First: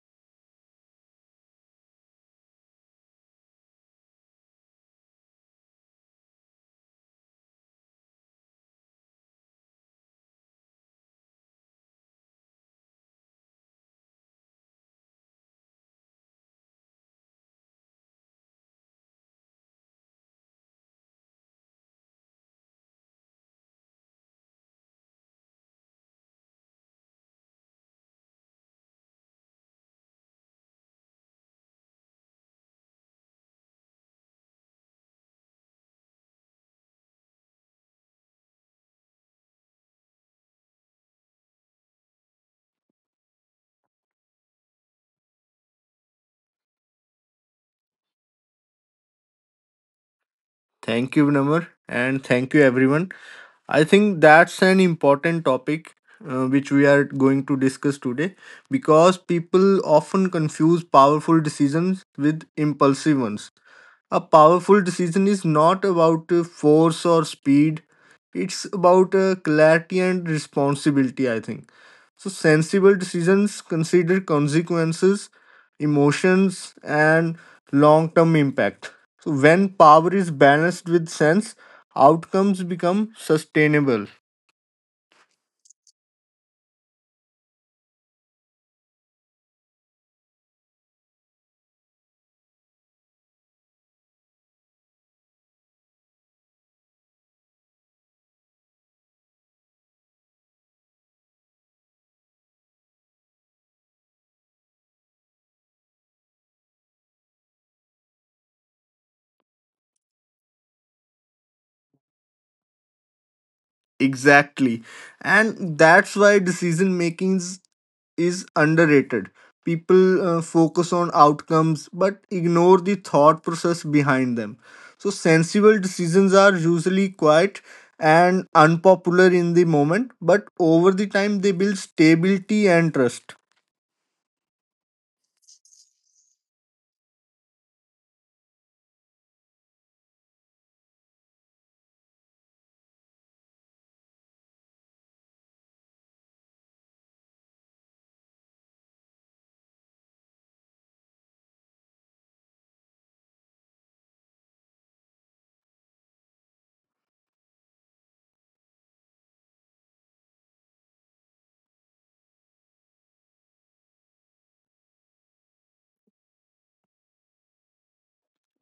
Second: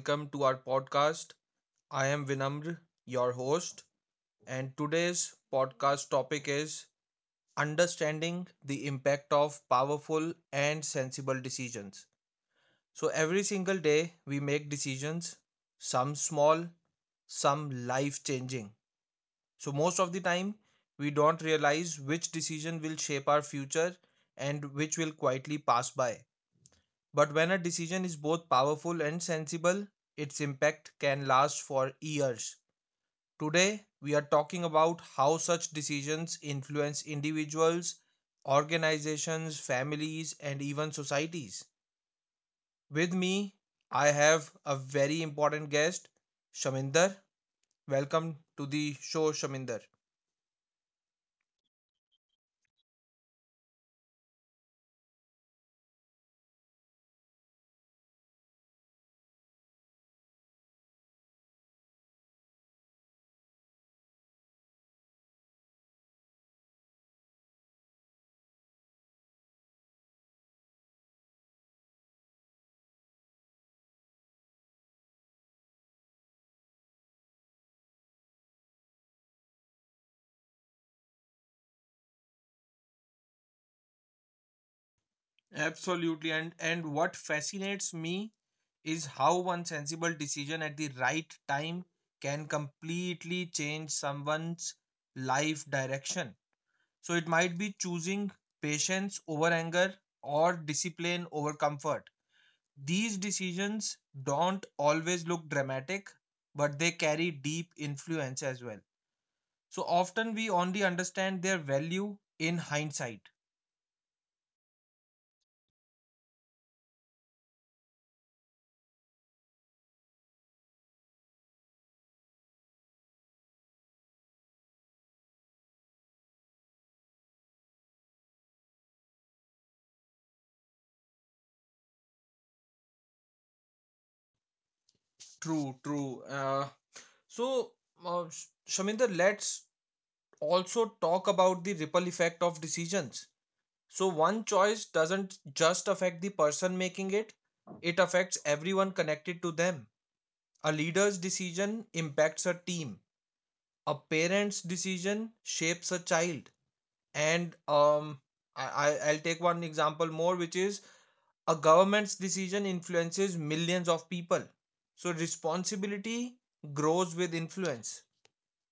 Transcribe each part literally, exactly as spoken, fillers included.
Welcome to our podcast. I am Vinamr, your host, and today's podcast topic is understanding the impact of powerful and sensible decisions. So, every single day we make decisions, some small, some life changing. So, most of the time we don't realize which decision will shape our future and which will quietly pass by. But when a decision is both powerful and sensible, its impact can last for years. Today, we are talking about how such decisions influence individuals, organizations, families, and even societies. With me, I have a very important guest, Shaminder. Welcome to the show, Shaminder. Thank you, Vinamr, and thank you, everyone. I think that's an important topic uh, which we are going to discuss today because people often confuse powerful decisions with impulsive ones. A powerful decision is not about uh, force or speed, it's about uh, clarity and responsibility, I think. So sensible decisions consider consequences, emotions, and long-term impact. So when power is balanced with sense, outcomes become sustainable. Absolutely. And and what fascinates me is how one sensible decision at the right time can completely change someone's life direction. So it might be choosing patience over anger or discipline over comfort. These decisions don't always look dramatic, but they carry deep influence as well. So often we only understand their value in hindsight. Exactly. And that's why decision making is underrated. People uh, focus on outcomes but ignore the thought process behind them. So, sensible decisions are usually quiet and unpopular in the moment, but over the time they build stability and trust. True, true. Uh, So, uh, Sh- Shaminder, let's also talk about the ripple effect of decisions. So, one choice doesn't just affect the person making it, it affects everyone connected to them. A leader's decision impacts a team, a parent's decision shapes a child. And um, I, I- I'll take one example more, which is a government's decision influences millions of people. So, responsibility grows with influence.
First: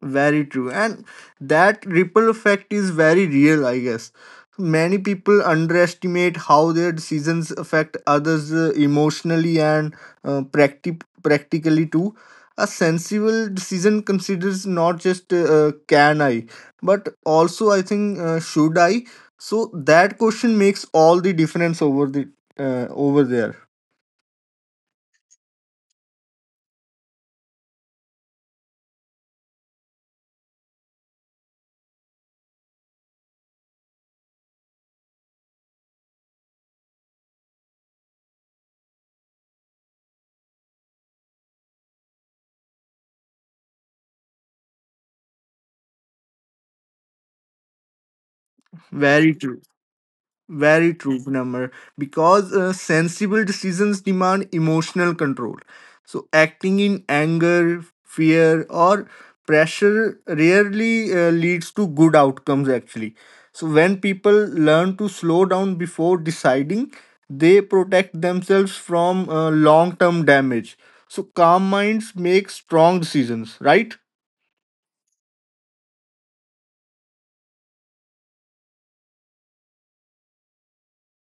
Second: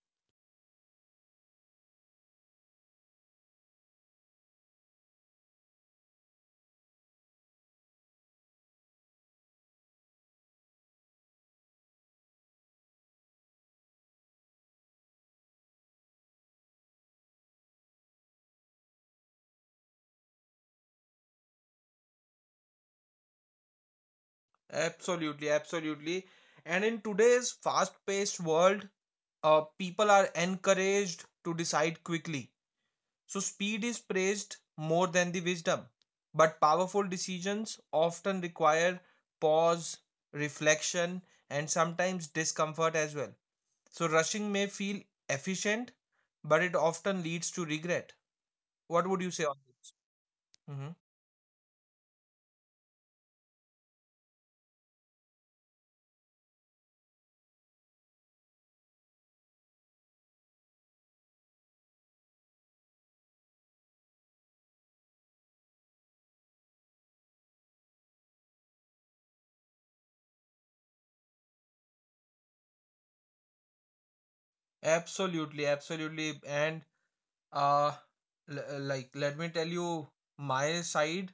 Very true. And that ripple effect is very real, I guess. Many people underestimate how their decisions affect others uh, emotionally and uh, practi- practically too. A sensible decision considers not just uh, uh, can I, but also I think uh, should I. So that question makes all the difference over the uh, over there. Absolutely, absolutely. And in today's fast paced world, uh, people are encouraged to decide quickly. So, speed is praised more than the wisdom. But powerful decisions often require pause, reflection, and sometimes discomfort as well. So, rushing may feel efficient, but it often leads to regret. What would you Very say on true. this? Hmm. Very true, number. Because uh, sensible decisions demand emotional control. So acting in anger, fear, or pressure rarely uh, leads to good outcomes, actually. So when people learn to slow down before deciding, they protect themselves from uh, long term damage. So calm minds make strong decisions, right? Absolutely, absolutely. And uh l- uh, like let me tell you my side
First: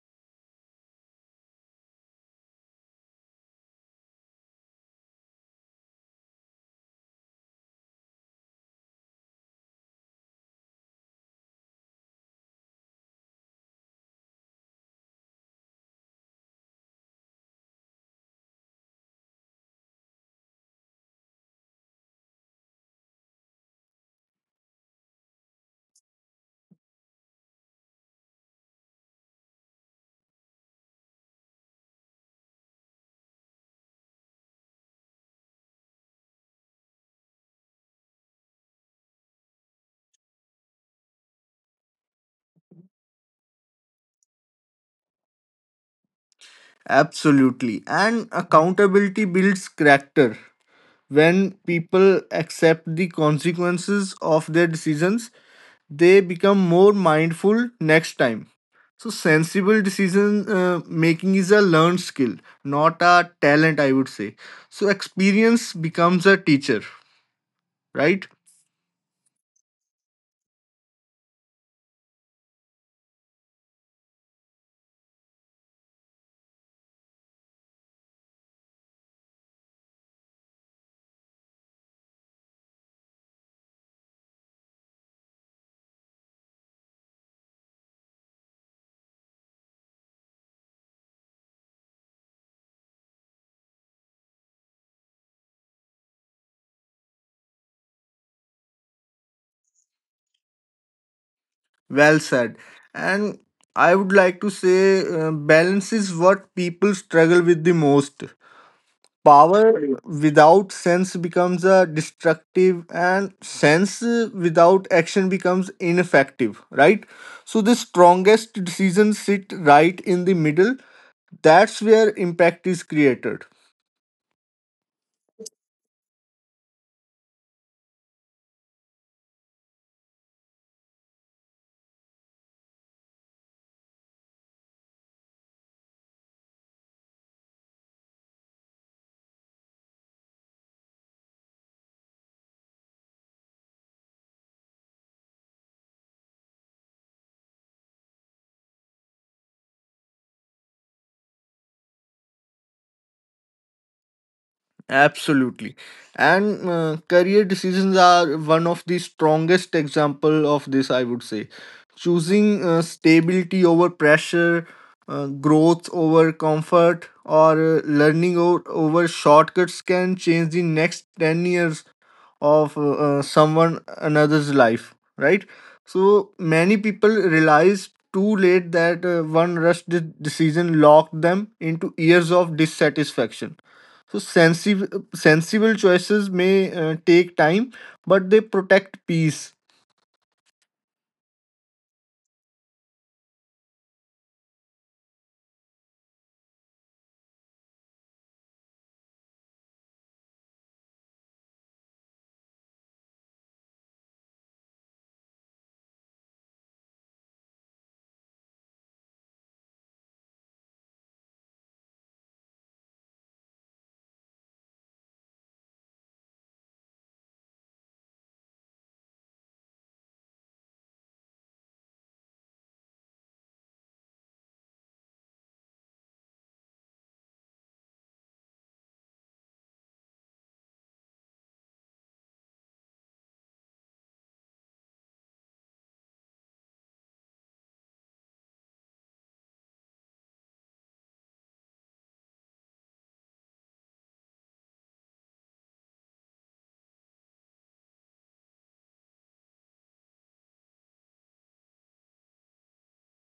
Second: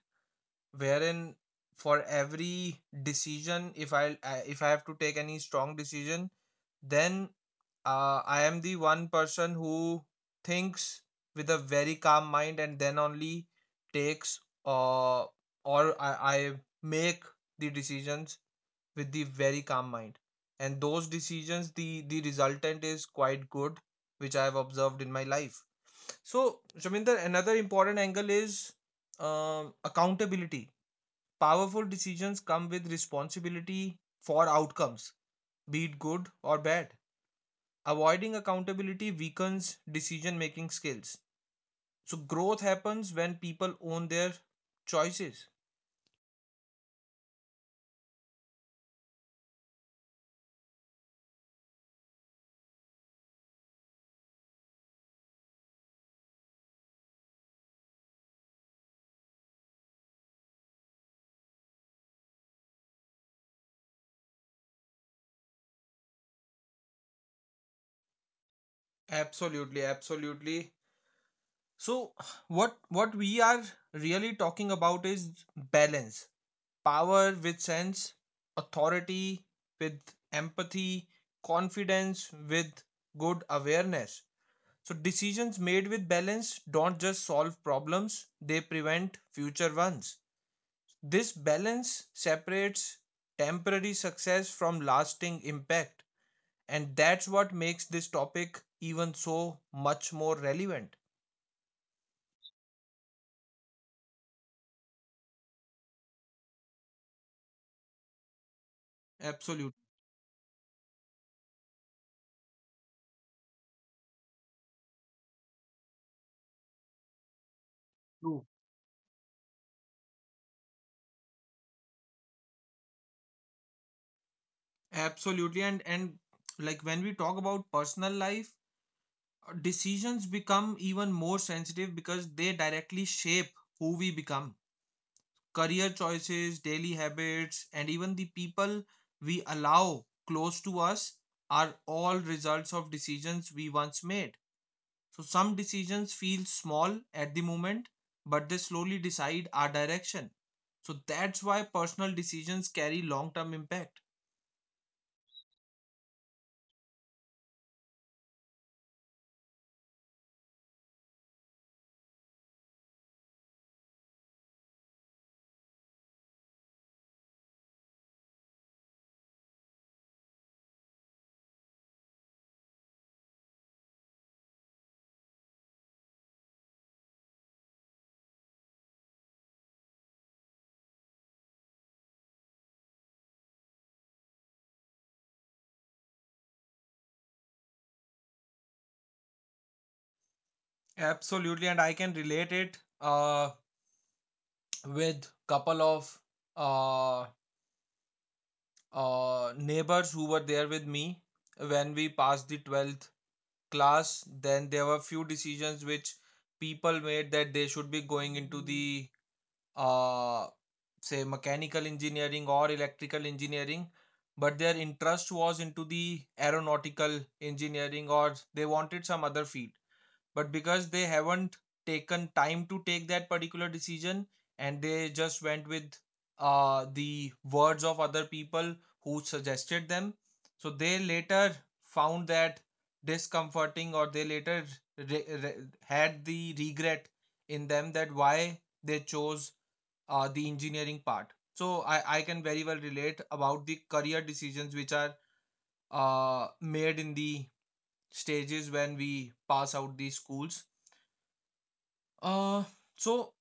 wherein for every decision if i I- if I have to take any strong decision then uh, I am the one person who thinks with a very calm mind and then only takes uh, or I, I make the decisions with the very calm mind and those decisions the the resultant is quite good which I have observed in my life so Shaminder, another important angle is um, accountability. Powerful decisions come with responsibility for outcomes, be it good or bad. Avoiding accountability weakens decision making skills, so growth happens when people own their choices. Absolutely. And accountability builds character. When people accept the consequences of their decisions, they become more mindful next time. So, sensible decision uh, making is a learned skill, not a talent, I would say. So, experience becomes a teacher, right? Absolutely, absolutely. So what what we are really talking about is balance. Power with sense, authority with empathy, confidence with good awareness. So decisions made with balance don't just solve problems, they prevent future ones. This balance separates temporary success from lasting impact, and that's what makes this topic even so much more relevant. Well said. And I would like to say uh, balance is what people struggle with the most. Power Absolutely without sense becomes a destructive, and sense uh, without action becomes ineffective, right? So the true. strongest decisions sit right in the middle. That's where impact is created. Absolutely. And and like when we talk about personal life, uh, decisions become even more sensitive because they directly shape who we become. Career choices, daily habits, and even the people we allow close to us are all results of decisions we once made. So some decisions feel small at the moment, but they slowly decide our direction. So that's why personal decisions carry long-term impact. Absolutely. And uh, career decisions are one of the strongest example of this, I would say. Choosing uh, stability over pressure, uh, growth over comfort, or uh, learning o- over shortcuts can change the next ten years of uh, uh, someone another's life, right? So many people realize too late that uh, one rushed de- decision locked them into years of dissatisfaction. So sensible sensible choices may uh, take time, but they protect peace. Absolutely, and I can relate it uh, with couple of uh, uh, neighbors who were there with me when we passed the twelfth class. Then there were few decisions which people made that they should be going into the uh, say mechanical engineering or electrical engineering, but their interest was into the aeronautical engineering or they wanted some other field. But because they haven't taken time to take that particular decision and they just went with uh, the words of other people who suggested them, so they later found that discomforting, or they later re- re- had the regret in them that why they chose uh, the engineering part. So I, I can very well relate about the career decisions which are uh, made in the stages when we pass out the schools. Uh, so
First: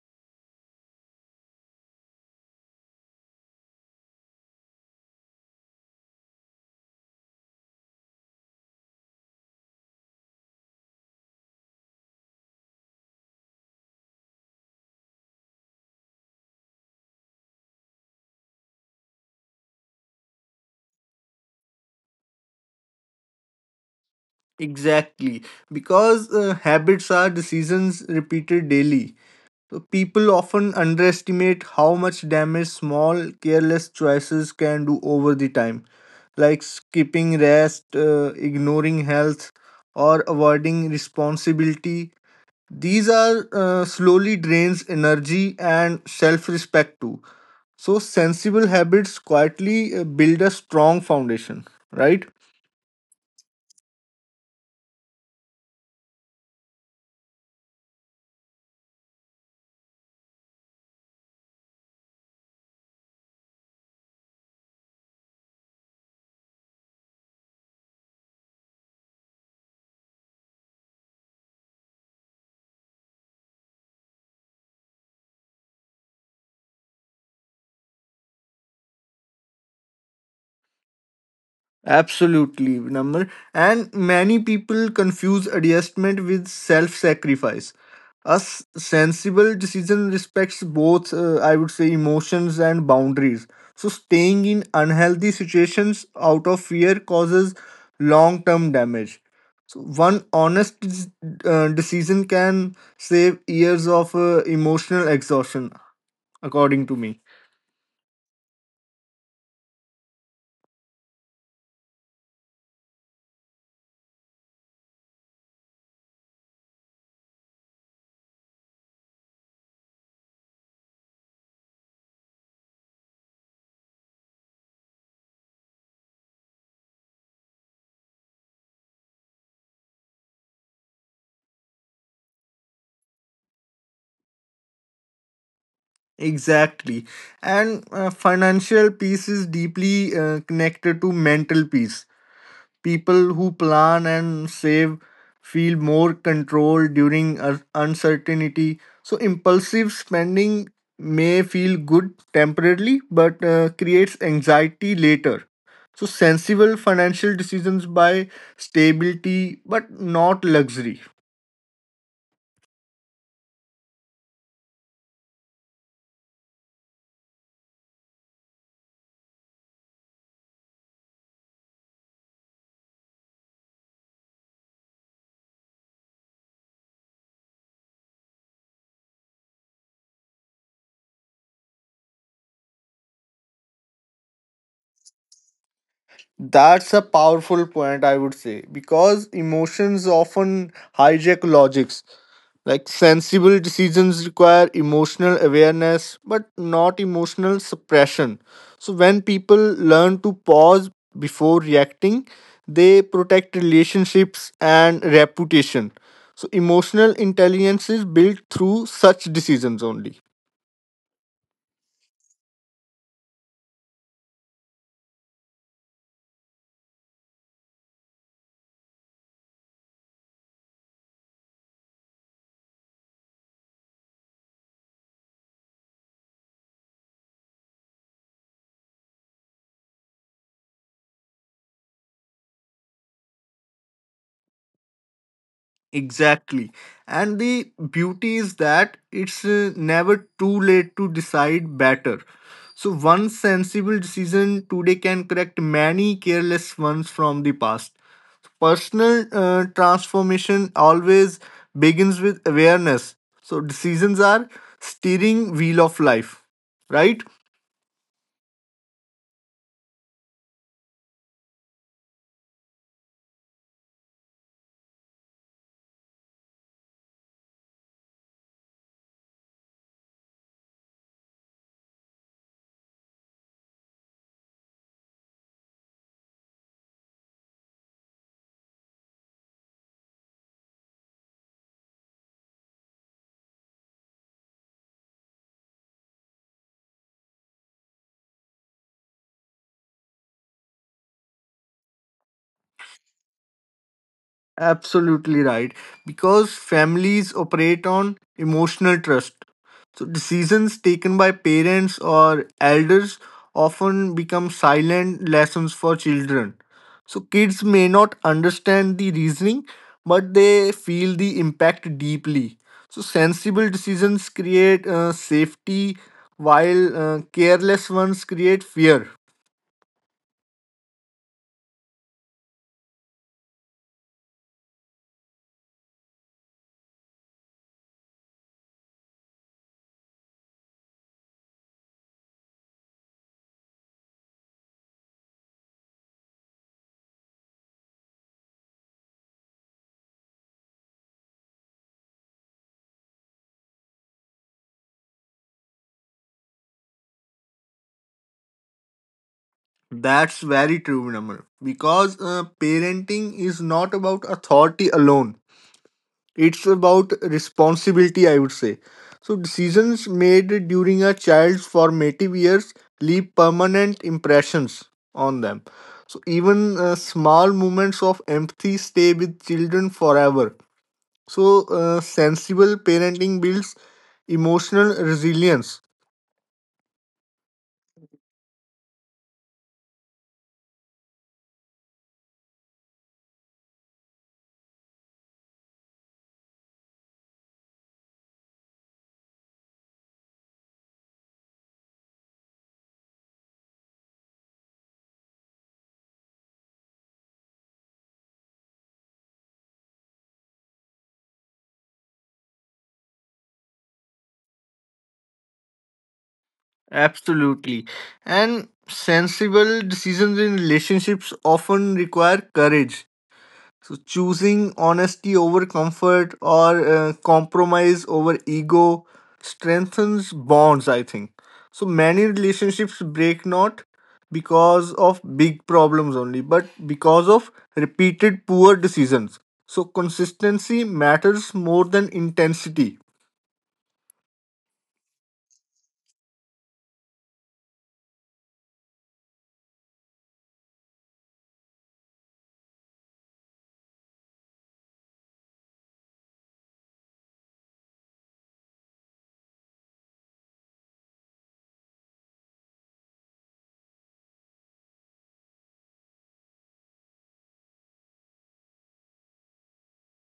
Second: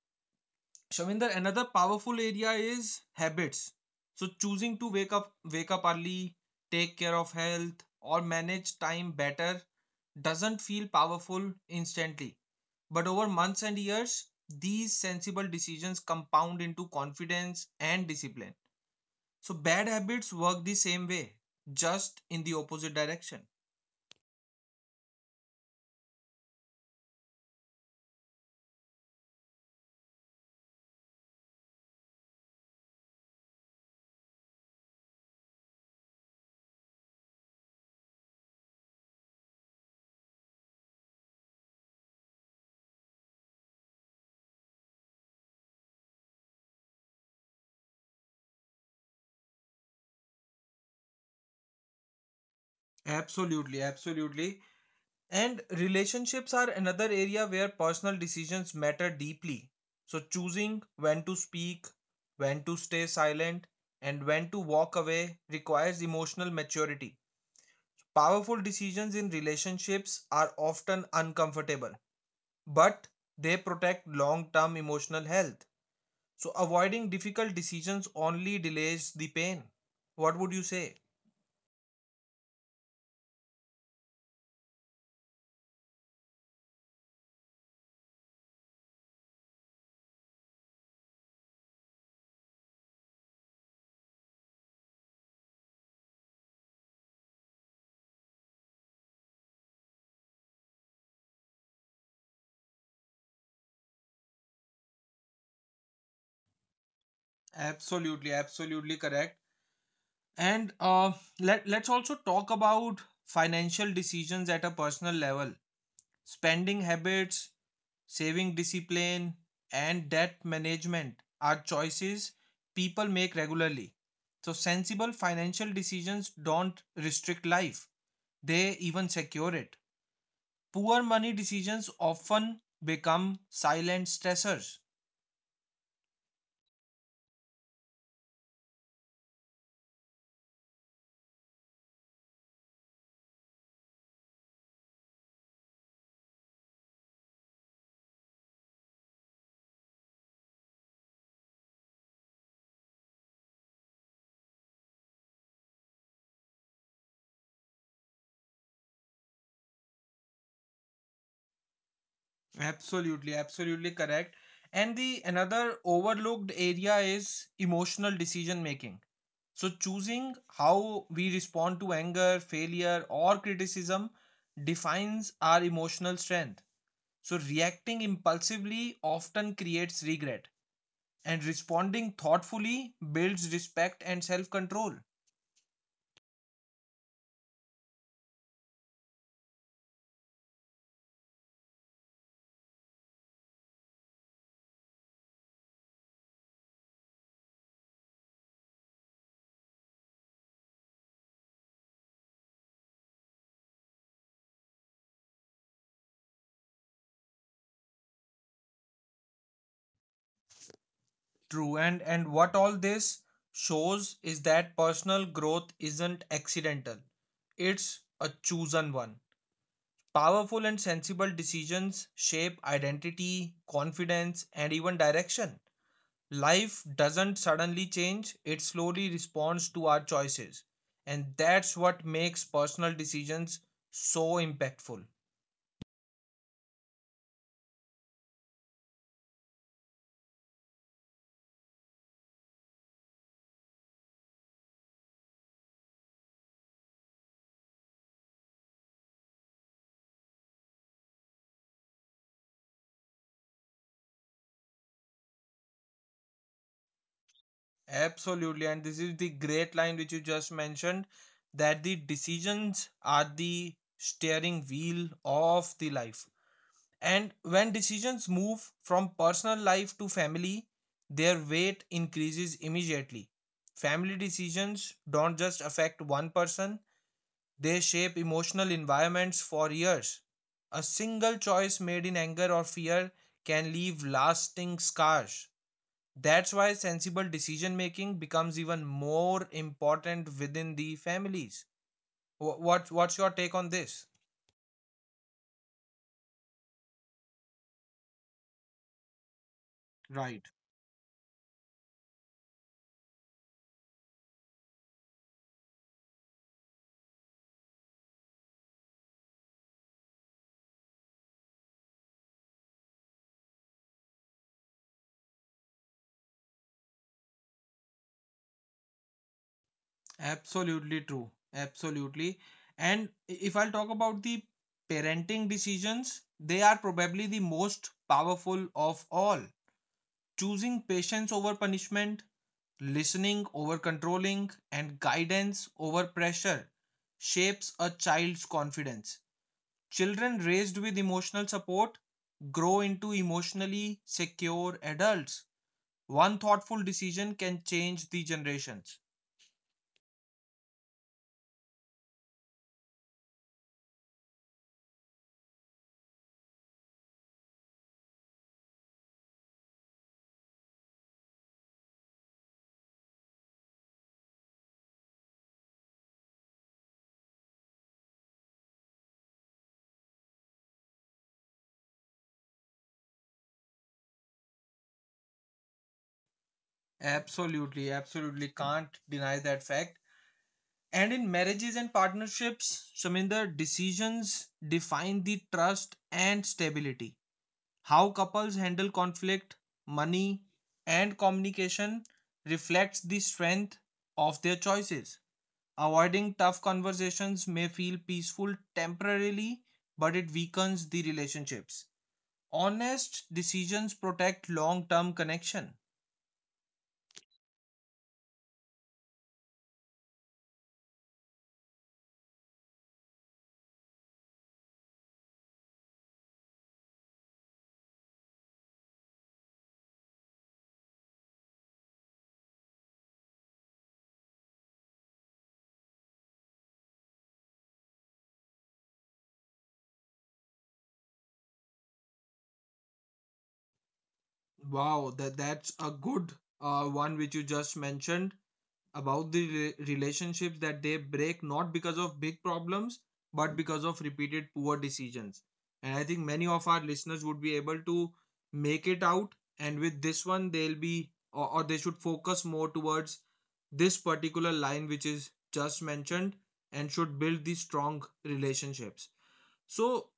Shaminder, another powerful area is habits. So choosing to wake up wake up early, take care of health, or manage time better doesn't feel powerful instantly. But over months and years, these sensible decisions compound into confidence and discipline. So bad habits work the same way, just in the opposite direction. Exactly, because uh, habits are decisions repeated daily. So people often underestimate how much damage small careless choices can do over the time, like skipping rest, uh, ignoring health, or avoiding responsibility. These are uh, slowly drains energy and self-respect too. So, sensible habits quietly uh, build a strong foundation, right? Absolutely, absolutely. And relationships are another area where personal decisions matter deeply. So, choosing when to speak, when to stay silent, and when to walk away requires emotional maturity. Powerful decisions in relationships are often uncomfortable, but they protect long term emotional health. So, avoiding difficult decisions only delays the pain. What would you say? Absolutely, number. And many people confuse adjustment with self sacrifice. A s- sensible decision respects both, uh, I would say, emotions and boundaries. So, staying in unhealthy situations out of fear causes long term damage. So, one honest dec- uh, decision can save years of uh, emotional exhaustion, according to me. Absolutely, absolutely correct. And uh, let, let's also talk about financial decisions at a personal level, spending habits, saving discipline, and debt management are choices people make regularly. So, sensible financial decisions don't restrict life, they even secure it. Poor money decisions often become silent stressors. Exactly. And uh, financial peace is deeply uh, connected to mental peace. People who plan and save feel more control during un- uncertainty. So, impulsive spending may feel good temporarily but uh, creates anxiety later. So, sensible financial decisions by stability but not luxury. Absolutely, absolutely correct. And the another overlooked area is emotional decision making. So, choosing how we respond to anger, failure, or criticism defines our emotional strength. So, reacting impulsively often creates regret, and responding thoughtfully builds respect and self control. That's a powerful point, I would say, because emotions often hijack logics. Like sensible decisions require emotional awareness, but not emotional suppression. So, when people learn to pause before reacting, they protect relationships and reputation. So, emotional intelligence is built through such decisions only. True, and, and what all this shows is that personal growth isn't accidental, it's a chosen one. Powerful and sensible decisions shape identity, confidence, and even direction. Life doesn't suddenly change, it slowly responds to our choices. And that's what makes personal decisions so impactful. Exactly. And the beauty is that it's uh, never too late to decide better. So, one sensible decision today can correct many careless ones from the past. Personal uh, transformation always begins with awareness. So, decisions are steering wheel of life, right? Absolutely. And this is the great line which you just mentioned, that the decisions are the steering wheel of the life. And when decisions move from personal life to family, their weight increases immediately. Family decisions don't just affect one person, they shape emotional environments for years. A single choice made in anger or fear can leave lasting scars. That's why sensible decision making becomes even more important within the families. Wh- What, what's your take on this? Absolutely right. Because families operate on emotional trust. So Right. decisions taken by parents or elders often become silent lessons for children. So kids may not understand the reasoning, but they feel the impact deeply. So sensible decisions create uh, safety, while uh, careless ones create fear. Absolutely true. Absolutely. And i- if I'll talk about the parenting decisions, they are probably the most powerful of all. Choosing patience over punishment, listening over controlling, and guidance over pressure shapes a child's confidence. Children raised with emotional support grow into emotionally secure adults. One thoughtful decision can change the generations. That's very true, Namr. Because uh, parenting is not about authority alone. It's about responsibility, I would say. So decisions made during a child's formative years leave permanent impressions on them. So even uh, small moments of empathy stay with children forever. So uh, sensible parenting builds emotional resilience. Absolutely, absolutely, can't deny that fact. And in marriages and partnerships, Shaminder, decisions define the trust and stability. How couples handle conflict, money, and communication reflects the strength of their choices. Avoiding tough conversations may feel peaceful temporarily, but it weakens the relationships. Honest decisions protect long term connection. Absolutely. And sensible decisions in relationships often require courage. So, choosing honesty over comfort or uh, compromise over ego strengthens bonds, I think. So, many relationships break not because of big problems only, but because of repeated poor decisions. So, consistency matters more than intensity. Wow, that, that's a good uh, one which you just mentioned about the rela- relationships, that they break not because of big problems but because of repeated poor decisions. And I think many of our listeners would be able to make it out, and with this one they'll be, or, or they should focus more towards this particular line which is just mentioned and should build these strong relationships. So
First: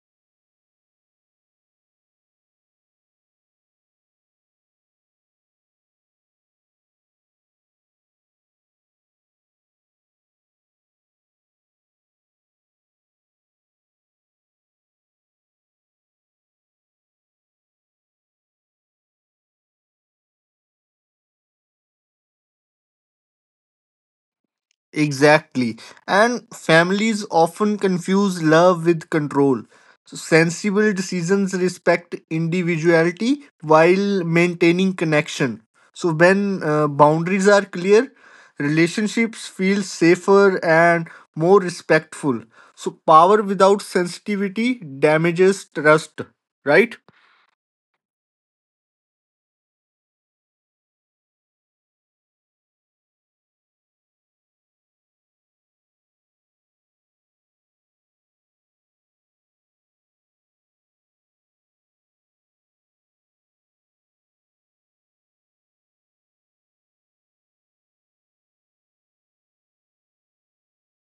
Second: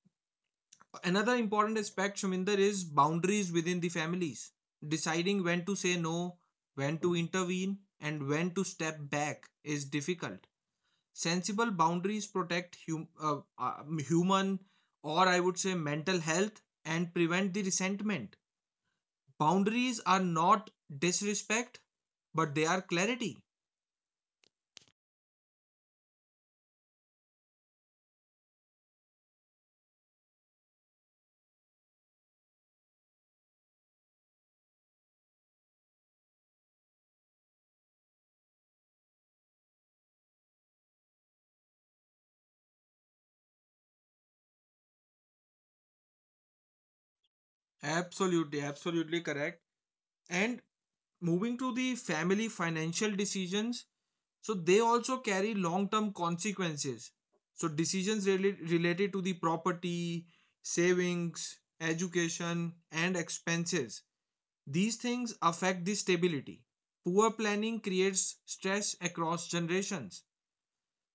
another important aspect, Shuminder, is boundaries within the families. Deciding when to say no, when to intervene, and when to step back is difficult. Sensible boundaries protect hum- uh, uh, human, or I would say mental health, and prevent the resentment. Boundaries are not disrespect, but they are clarity. Exactly. And families often confuse love with control. So sensible decisions respect individuality while maintaining connection. So when uh, boundaries are clear, relationships feel safer and more respectful. So power without sensitivity damages trust, right? Absolutely, absolutely correct. And moving to the family financial decisions, so they also carry long-term consequences. So decisions rela- related to the property, savings, education, and expenses. These things affect the stability. Poor planning creates stress across generations.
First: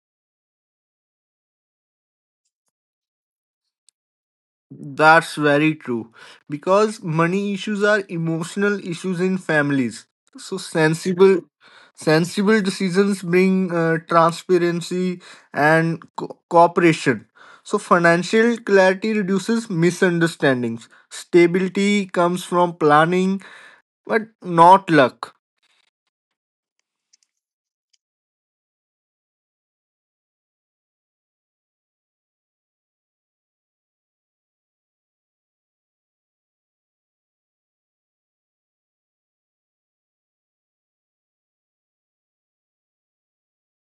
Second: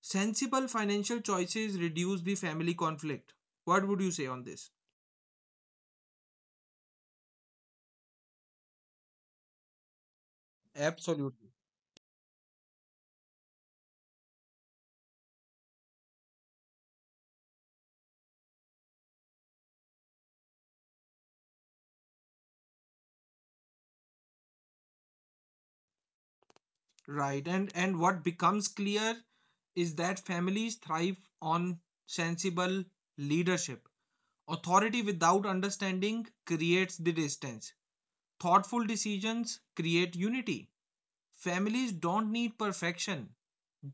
Sensible financial choices reduce the family conflict. What would you say on this? That's very true. Because money issues are emotional issues in families. So sensible Absolutely. sensible decisions bring uh, transparency and co- cooperation. So financial clarity reduces misunderstandings. Stability comes from planning but not luck. Right. And and what becomes clear is that families thrive on sensible leadership. Authority without understanding creates the distance. Thoughtful decisions create unity. Families don't need perfection,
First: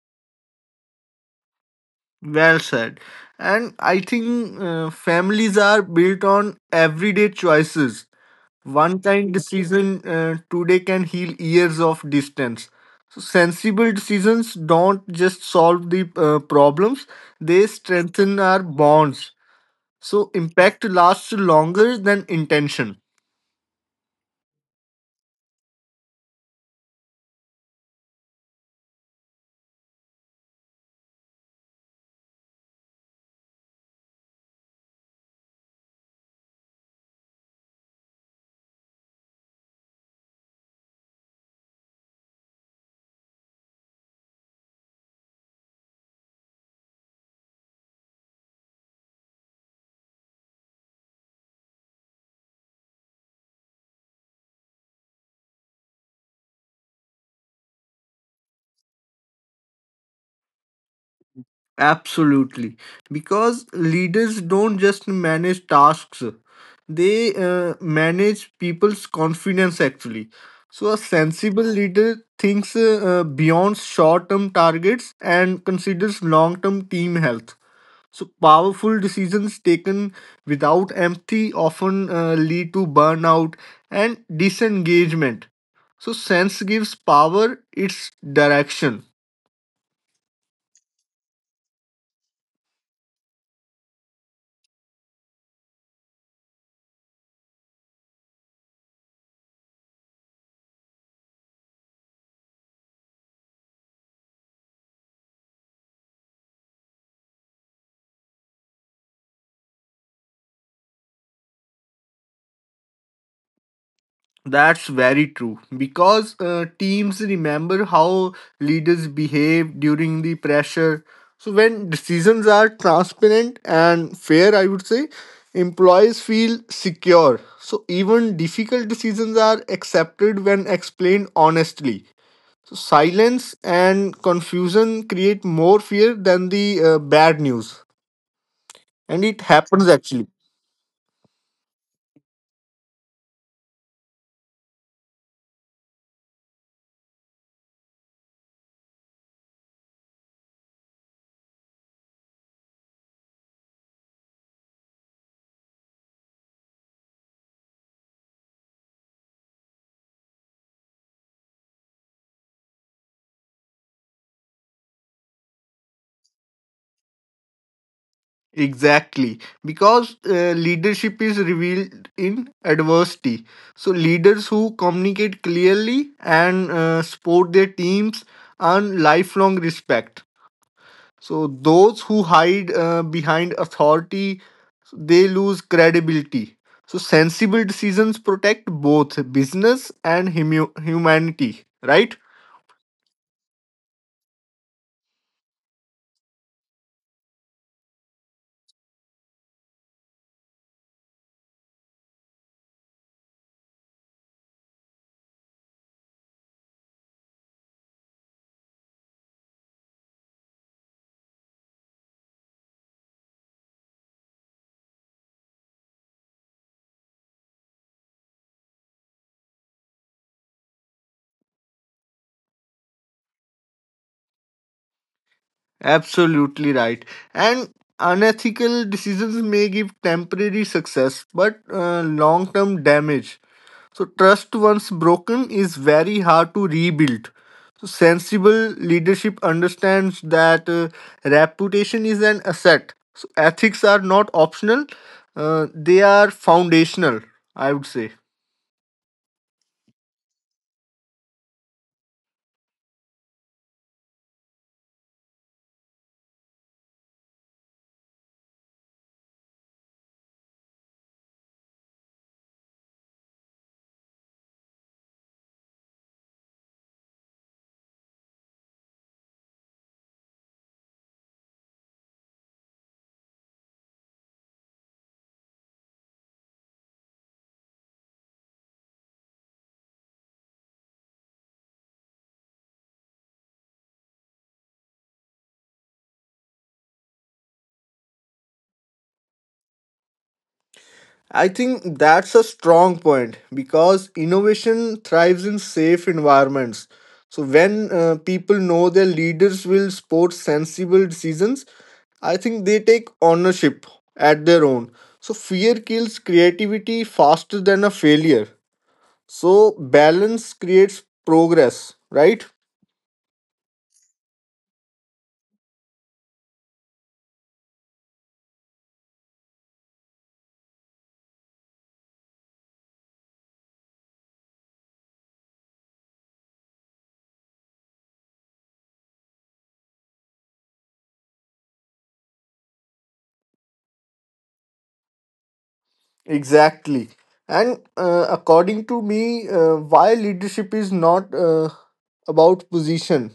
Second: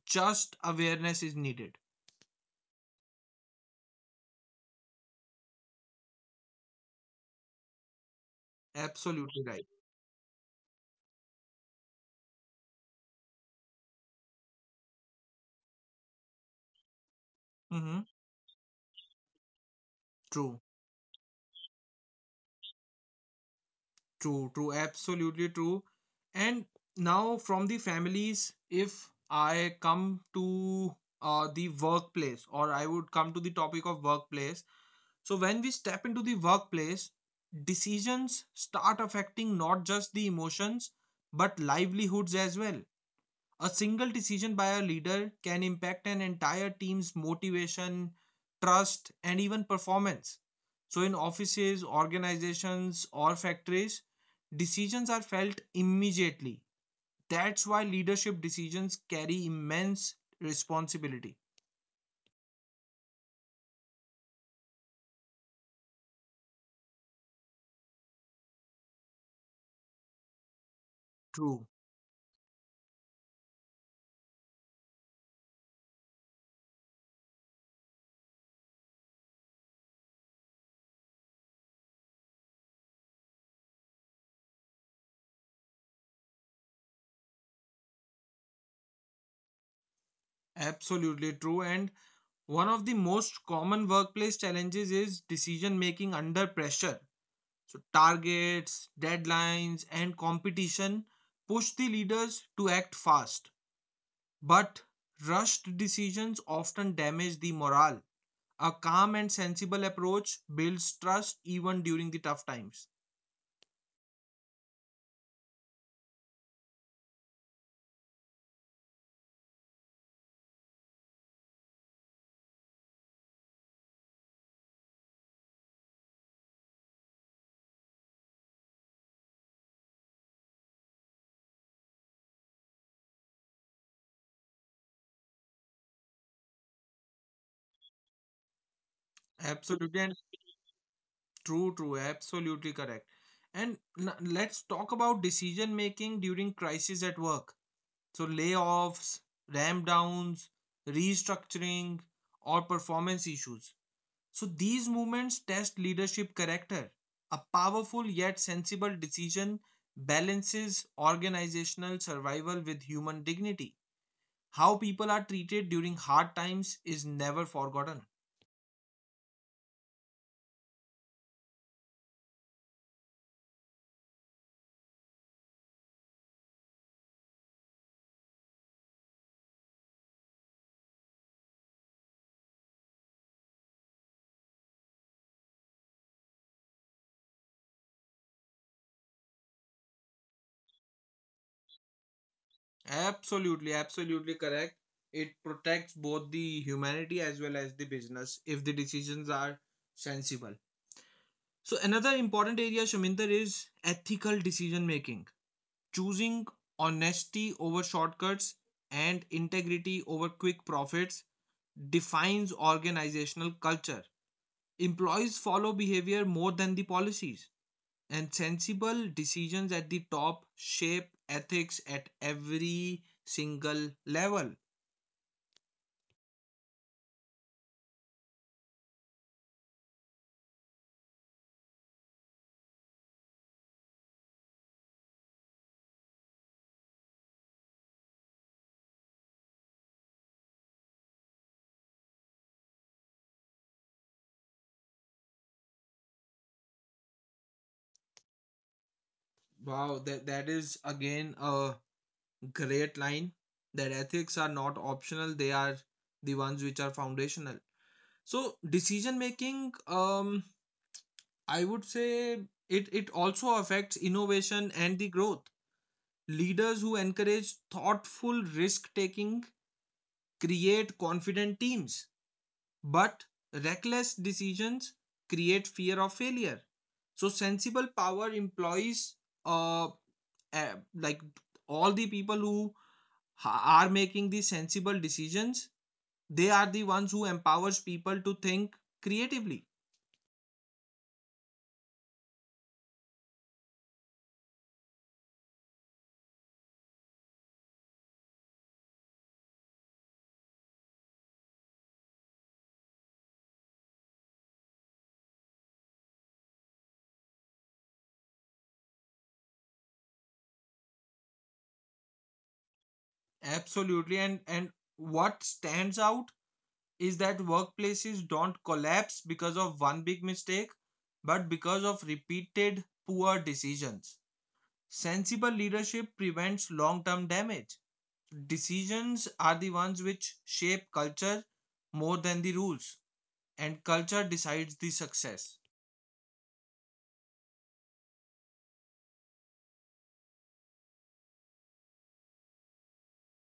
just awareness is needed. Well said. And I think uh, families are built on everyday choices. One kind Absolutely right. decision uh, today can heal years of distance. So sensible decisions don't just solve the uh, problems, they Hmm. strengthen our bonds. So True. impact lasts longer than intention. True, true, absolutely true. And now from the families, if I come to uh, the workplace, or I would come to the topic of workplace. So when we step into the workplace, decisions start affecting not just the emotions but livelihoods as well. A single decision by a leader can impact an entire team's motivation, trust, and even performance. So, in offices, organizations, or factories, decisions are felt immediately. That's why leadership decisions carry immense responsibility. Absolutely. Because leaders don't just manage tasks, they uh, manage people's confidence actually. So, a True. sensible leader thinks uh, uh, beyond short term targets and considers long term team health. So, powerful decisions taken without empathy often uh, lead to burnout and disengagement. So, sense gives power its direction. Absolutely true. And one of the most common workplace challenges is decision making under pressure. So, targets, deadlines, and competition push the leaders to act fast. But rushed decisions often damage the morale. A calm and sensible approach builds trust even during the tough times. That's very true because uh, teams remember how leaders behave during the pressure. So, when decisions are transparent and fair, I would say employees feel secure. So, even difficult decisions are accepted when explained honestly. So, silence and confusion create more fear than the uh, bad news, and it happens Absolutely, and actually. true, true, absolutely correct. And n- let's talk about decision making during crisis at work. So, layoffs, ram downs, restructuring, or performance issues. So these movements test leadership character. A powerful yet sensible decision balances organizational survival with human dignity. How people are treated during hard times is never forgotten. Exactly, because uh, leadership is revealed in adversity. So, leaders who communicate clearly and uh, support their teams earn lifelong respect. So, those who hide uh, behind authority, they lose credibility. So, sensible decisions protect both business and humu- humanity, right? Absolutely, absolutely correct. It protects both the humanity as well as the business if the decisions are sensible. So another important area, Shaminder, is ethical decision making. Choosing honesty over shortcuts and integrity over quick profits defines organizational culture. Employees follow behavior more than the policies, and sensible decisions at the top shape ethics at every single level. Absolutely right. And unethical decisions may give temporary success, but uh, long term damage. So, trust once broken is very hard to rebuild. So, sensible leadership understands that uh, reputation is an asset. So, ethics are not optional, uh, they are foundational, I would say. Wow, that, that is again a great line that ethics are not optional, they are the ones which are foundational. So, decision making, um, I would say it, it also affects innovation and the growth. Leaders who encourage thoughtful risk taking create confident teams, but reckless decisions create fear of failure. So, sensible power employs, uh, uh, like, all the people who ha- are making the sensible decisions, they are the ones who empowers people to think creatively. I think that's a strong point because innovation thrives in safe environments. So when uh, people know their leaders will support sensible decisions, I think they take ownership at their own. So fear kills creativity faster than a failure. So balance creates progress, right? Absolutely, and and what stands out is that workplaces don't collapse because of one big mistake, but because of repeated poor decisions. Sensible leadership prevents long term damage. Decisions are the ones which shape culture more than the rules, and culture decides the success. Exactly. And uh, according to me, uh, why leadership is not uh, about position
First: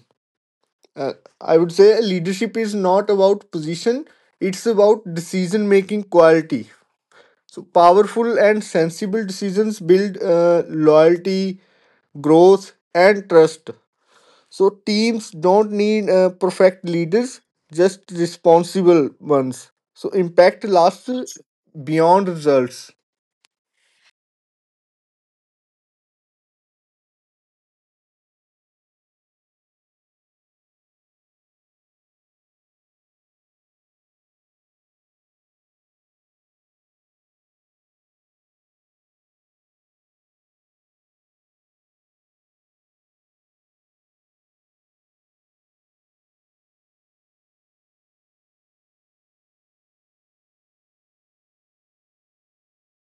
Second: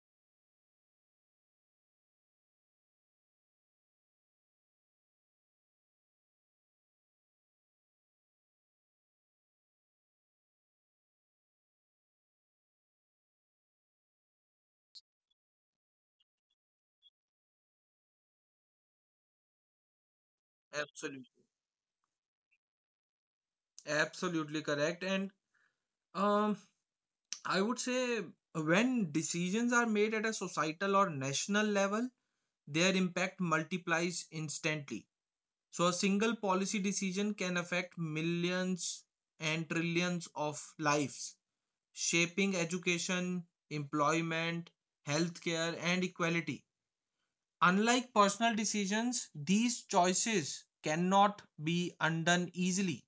uh, I would say leadership is not about position, it's about decision making quality. So, powerful and sensible decisions build uh, loyalty, growth, and trust. So, teams don't need uh, perfect leaders, just responsible ones. So, impact lasts Absolutely. beyond results. Absolutely correct. And um, I would say when decisions are made at a societal or national level, their impact multiplies instantly. So a single policy decision can affect millions and trillions of lives, shaping education, employment, healthcare, and equality. Unlike personal decisions, these choices cannot be undone easily.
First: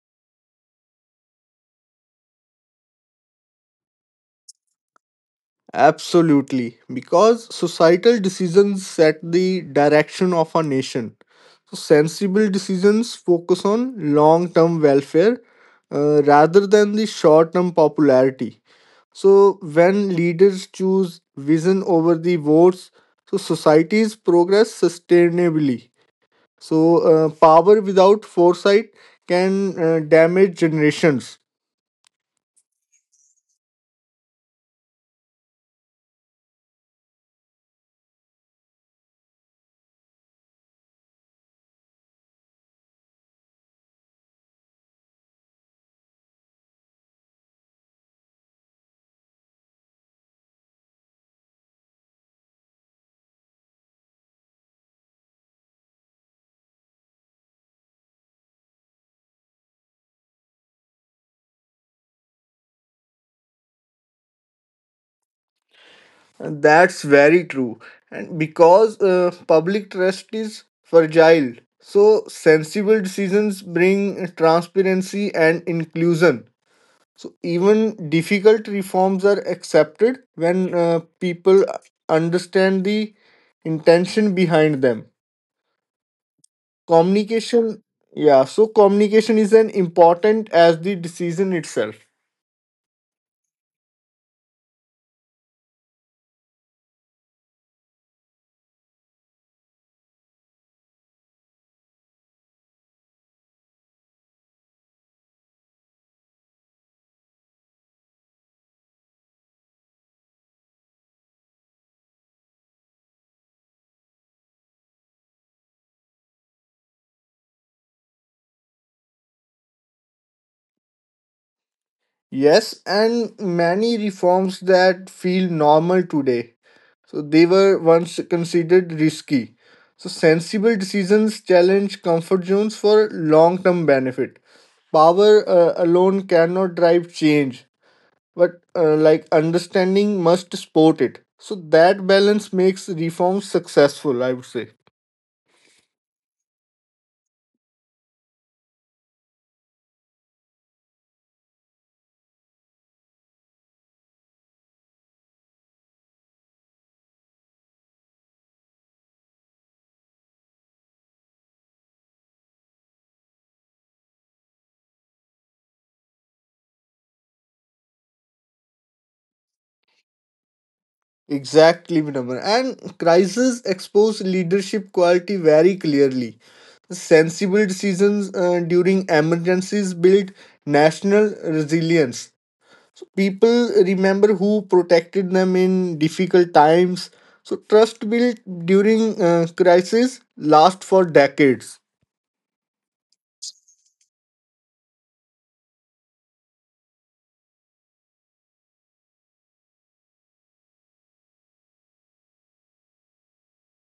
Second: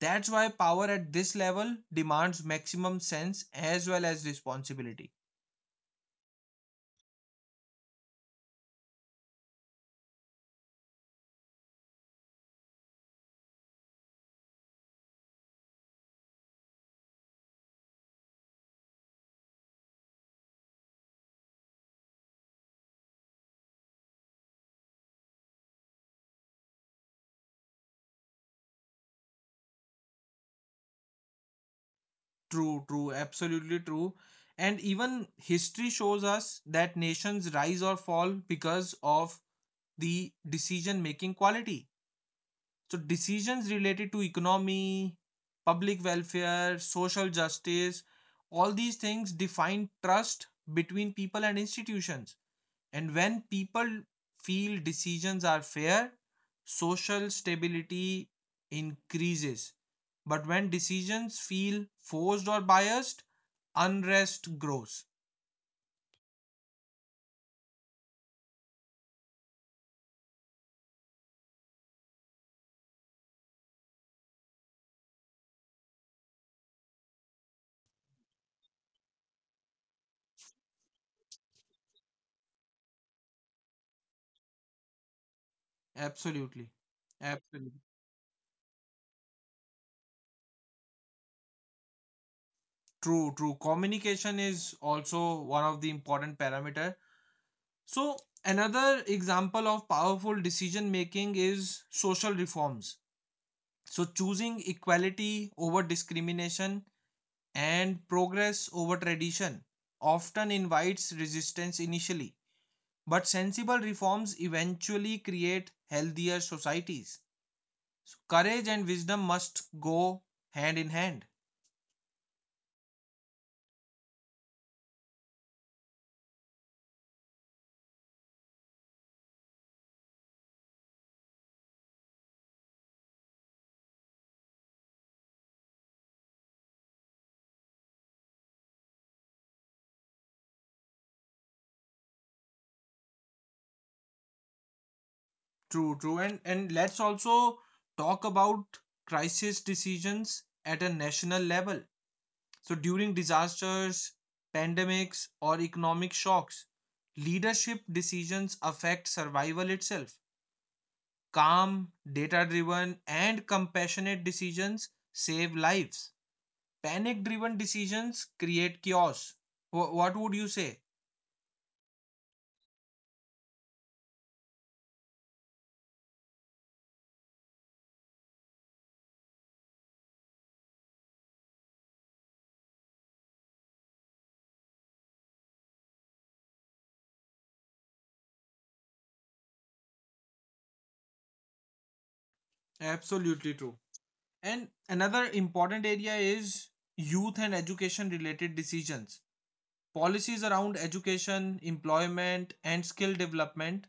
That's why power at this level demands maximum sense as well as responsibility. Absolutely, because societal decisions set the direction of a nation. So, sensible decisions focus on long term welfare uh, rather than the short term popularity. So, when leaders choose vision over the votes, so societies progress sustainably. So, uh, power without foresight can uh, damage generations. True, true, absolutely true. And even history shows us that nations rise or fall because of the decision making quality. So, decisions related to economy, public welfare, social justice, all these things define trust between people and institutions. And when people feel decisions are fair, social stability increases. But when decisions feel forced or biased, unrest grows. That's very true. And because uh, public trust is fragile, so sensible decisions bring transparency and inclusion. So even difficult reforms are accepted when uh, people understand the intention behind them. Absolutely. Absolutely. Communication, yeah, so communication is as important as the decision itself. True, true. Communication is also one of the important parameter. So another example of powerful decision making is social reforms. So choosing equality over discrimination and progress over tradition often invites resistance initially, but sensible reforms eventually create healthier societies. So courage and wisdom must go hand in hand. Yes, and many reforms that feel normal today. So they were once considered risky. So sensible decisions challenge comfort zones for long term benefit. Power uh, alone cannot drive change, but uh, like understanding must support it. So that balance makes reforms successful, I would say. True, true. And and let's also talk about crisis decisions at a national level. So during disasters, pandemics, or economic shocks, leadership decisions affect survival itself. Calm, data-driven, and compassionate decisions save lives. Panic-driven decisions create chaos. Wh- What would you say? Exactly, Vinamra. And crises expose leadership quality very clearly. Sensible decisions uh, during emergencies build national resilience. So people remember who protected them in difficult times. So trust built during uh, crisis lasts for decades. Absolutely true. And another important area is youth and education related decisions. Policies around education, employment, and skill development,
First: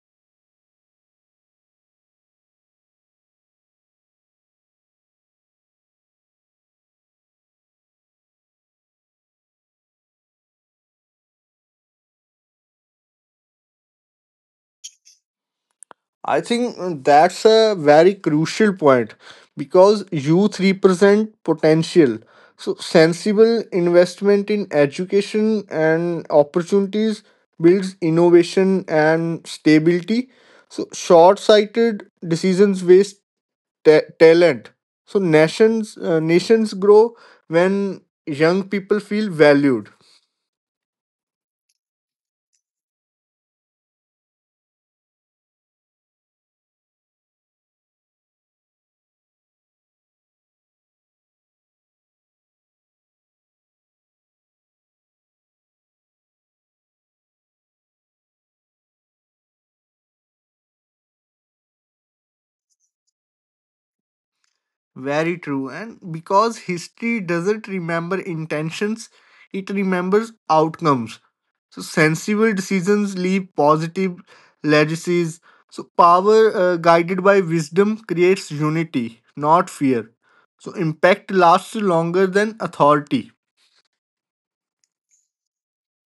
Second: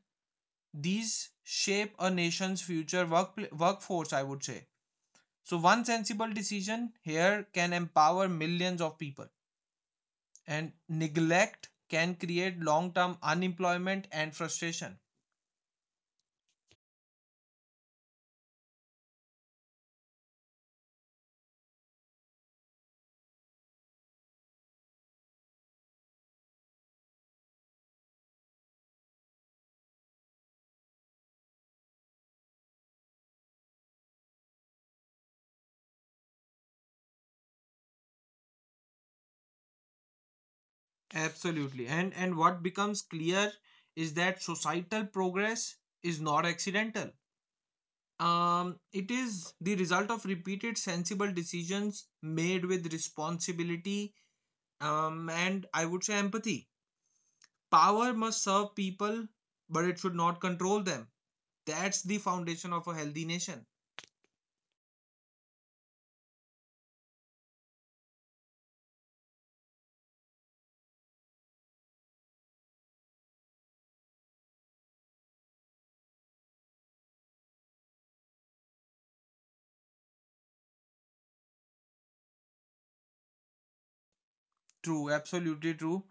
these shape a nation's future work, workforce, I would say. So, one sensible decision here can empower millions of people, and neglect can create long term unemployment and frustration. I think uh, that's a very crucial point because youth represent potential. So, sensible investment in education and opportunities builds innovation and stability. So, short sighted decisions waste ta- talent. So, nations, uh, nations grow when young people feel valued. Absolutely. And, and what becomes clear is that societal progress is not accidental, um, it is the result of repeated sensible decisions made with responsibility, um, and I would say empathy. Power must serve people, but it should not control them. That's the foundation of a healthy nation. Very true. And because history doesn't remember intentions, it remembers outcomes. So sensible decisions leave positive legacies. So power uh, guided by wisdom creates unity, not fear. So impact lasts longer than authority. True, absolutely true.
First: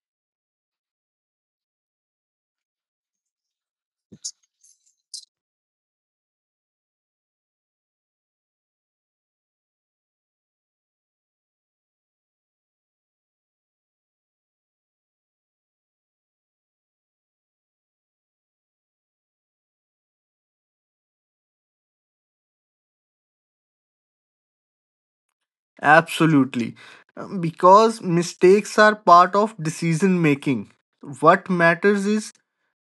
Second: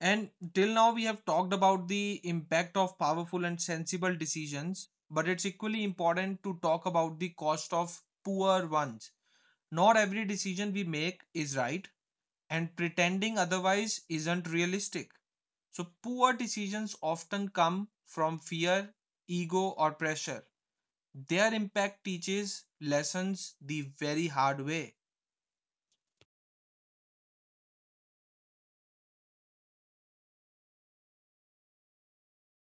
And till now, we have talked about the impact of powerful and sensible decisions, but it's equally important to talk about the cost of poor ones. Not every decision we make is right, and pretending otherwise isn't realistic. So, poor decisions often come from fear, ego, or pressure. Their impact teaches lessons the very hard way. Absolutely. Um, Because mistakes are part of decision making. What matters is